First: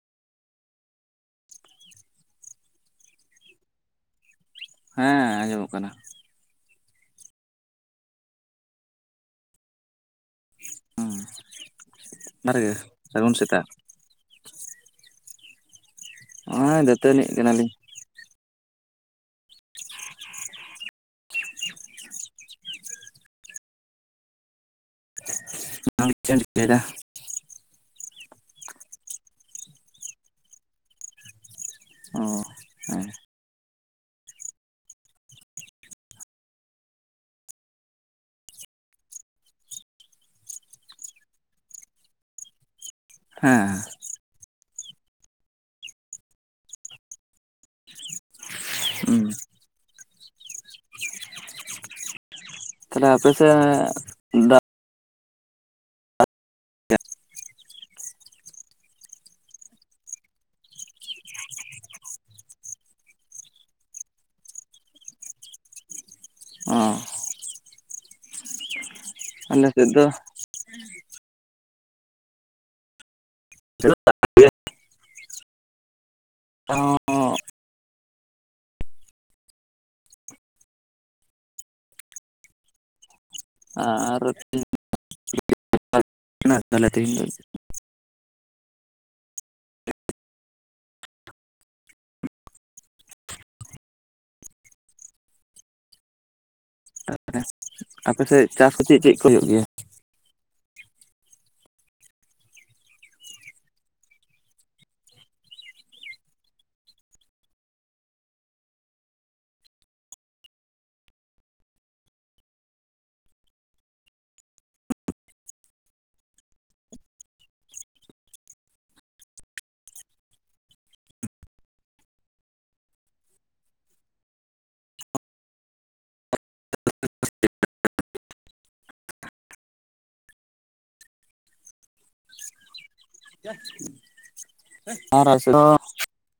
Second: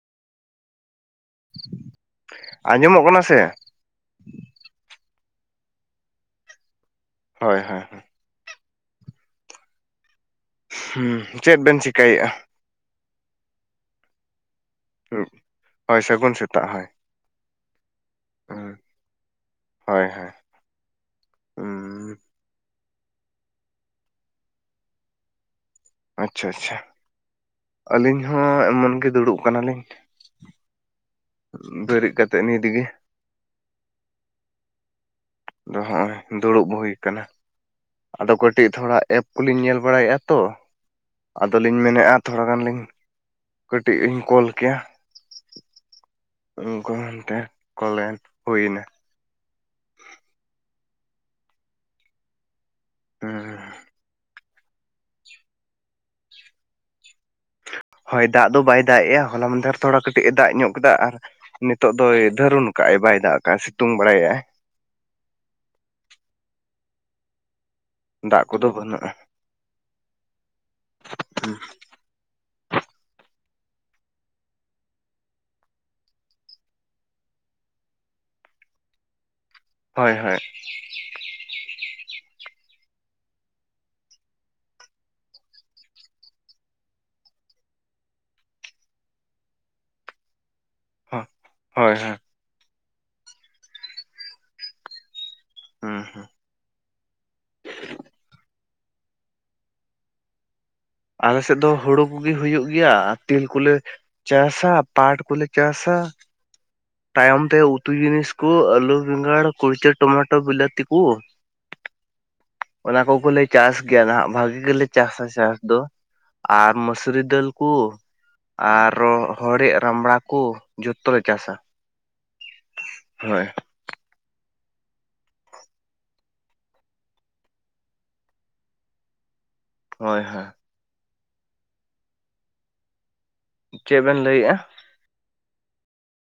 ᱟᱸᱡᱚᱢᱚᱜ ᱠᱟᱱᱟ ᱥᱮ ᱦᱮᱸ ᱟᱸᱡᱚᱢᱚᱜ ᱠᱟᱱᱟ ᱦᱳᱭ ᱦᱳᱭ ᱦᱩᱸ ᱪᱮᱫ ᱵᱮᱱ ᱪᱮᱠᱟᱭᱮᱼᱟ ᱟᱨ ᱜᱮ ᱥᱟᱹᱜᱩᱱ ᱥᱮᱛᱟᱜ ᱦᱩᱸ ᱱᱚᱜᱚᱭ ᱫᱟᱹᱛᱟᱹᱱᱤ ᱠᱟᱱᱟᱞᱤᱧ ᱦᱳᱭ ᱦᱳᱭ ᱦᱩᱸ ᱪᱮᱫ ᱮᱢ ᱟᱪᱪᱷᱟ ᱟᱪᱪᱷᱟ ᱪᱤᱠᱟᱹᱭᱮᱫᱟ ᱟᱹᱞᱤᱧ ᱦᱚᱸ ᱮᱢᱚᱱ ᱜᱮ ᱫᱩᱲᱩᱵ ᱠᱟᱱᱟ ᱞᱤᱧ ᱵᱮᱨᱤᱡ ᱚ ᱠᱟᱛᱮᱜ ᱱᱤᱛᱜᱤ ᱦᱮᱸ ᱱᱚᱸᱜᱼᱚᱭ ᱫᱩᱲᱩᱵ ᱦᱩᱭ ᱟᱠᱟᱱᱟ ᱟᱫᱚ ᱠᱟᱹᱴᱤᱡ ᱛᱷᱚᱲᱟ ᱮᱯ ᱠᱚᱞᱤᱧ ᱧᱮᱞ ᱵᱟᱲᱟᱭᱮᱫᱼᱟ ᱛᱚ ᱟᱫᱚᱞᱤᱧ ᱢᱮᱱᱮᱼᱟ ᱛᱷᱚᱲᱟ ᱜᱟᱱ ᱞᱤᱧ ᱦᱮᱸ ᱠᱟᱹᱴᱤᱡ ᱞᱤᱧ ᱠᱚᱞ ᱜᱮᱭᱟ ᱜᱚᱱ ᱛᱮ ᱠᱚᱞᱮᱱ ᱦᱩᱭ ᱮᱱᱟ ᱦᱩᱸ ᱛᱟᱦᱞᱮ ᱟᱯᱮ ᱦᱩᱸ ᱥᱮᱫ ᱫᱟᱜ ᱦᱳᱭ ᱫᱟᱜ ᱫᱚ ᱵᱟᱭ ᱫᱟᱜ ᱮᱼᱟ ᱦᱚᱞᱟ ᱢᱫᱷᱮᱨ ᱨᱮ ᱛᱷᱚᱲᱟ ᱠᱟᱹᱴᱤᱡ ᱮ ᱫᱟᱜ ᱧᱚᱜ ᱠᱮᱫᱟ ᱟᱨ ᱱᱤᱛᱚᱜ ᱫᱚᱭ ᱫᱟᱹᱨᱩᱱ ᱠᱟᱜᱟᱭ ᱵᱟᱭ ᱫᱟᱜ ᱠᱟᱜᱭ ᱥᱤᱛᱩᱝ ᱵᱟᱲᱟᱭᱟᱭ ᱚ ᱫᱟᱜ ᱠᱚᱫᱚ ᱵᱟᱹᱱᱩᱜᱼᱟ ᱟᱞᱮ ᱥᱮᱫ ᱫᱚ [inaudible] ᱦᱳᱭ ᱦᱳᱭ ᱟᱨ ᱟᱨ ᱛᱤᱱᱚᱜ ᱛᱟᱦᱚᱞᱮ ᱦᱚᱸ ᱦᱳᱭ ᱦᱳᱭ ᱦᱩᱸ ᱛᱟᱦᱚᱞᱮ ᱟᱯᱮ ᱥᱮᱫ ᱪᱟᱥ ᱠᱚ ᱪᱮᱫ ᱪᱮᱫ ᱠᱚ ᱦᱩᱭᱩᱜ ᱜᱮᱭᱟ ᱟᱞᱮ ᱥᱮᱫ ᱫᱚ ᱦᱩᱲᱩ ᱠᱚᱜᱮ ᱦᱩᱭᱩᱜ ᱜᱮᱭᱟ ᱟᱨ ᱛᱤᱞ ᱠᱚᱞᱮ ᱪᱟᱥᱟᱜ ᱯᱟᱴ ᱠᱚᱞᱮ ᱪᱟᱥᱟᱜ ᱛᱟᱭᱚᱢᱛᱮ ᱩᱛᱩ ᱡᱤᱱᱤᱥ ᱠᱩ ᱟᱹᱞᱩ ᱵᱮᱸᱜᱟᱲ ᱠᱩᱲᱪᱟᱹ ᱴᱚᱢᱟᱴᱳ ᱵᱤᱞᱟᱹᱛᱤ ᱠᱚ [inaudible] ᱚᱱᱟ ᱠᱚ ᱜᱮ ᱞᱮ ᱪᱟᱥ ᱜᱮᱭᱟ ᱦᱟᱸᱜ ᱵᱷᱟᱹᱜᱤ ᱜᱮᱞᱮ ᱪᱟᱥᱟ ᱪᱟᱥ ᱫᱚ ᱟᱨ ᱢᱩᱥᱤᱨᱤ ᱫᱟᱹᱞᱠᱩ ᱟᱨᱚ ᱦᱚᱲᱮ ᱨᱟᱢᱲᱟ ᱠᱚ ᱡᱚᱛᱮ ᱞᱮ ᱪᱟᱥᱟ ᱦᱳᱭ ᱦᱳᱭ ᱦᱳᱭ ᱪᱮᱫ ᱵᱮᱱ ᱞᱟᱹᱭᱮᱜᱼᱟ ᱟᱨ ᱟᱥᱚᱨᱚ [unintelligible]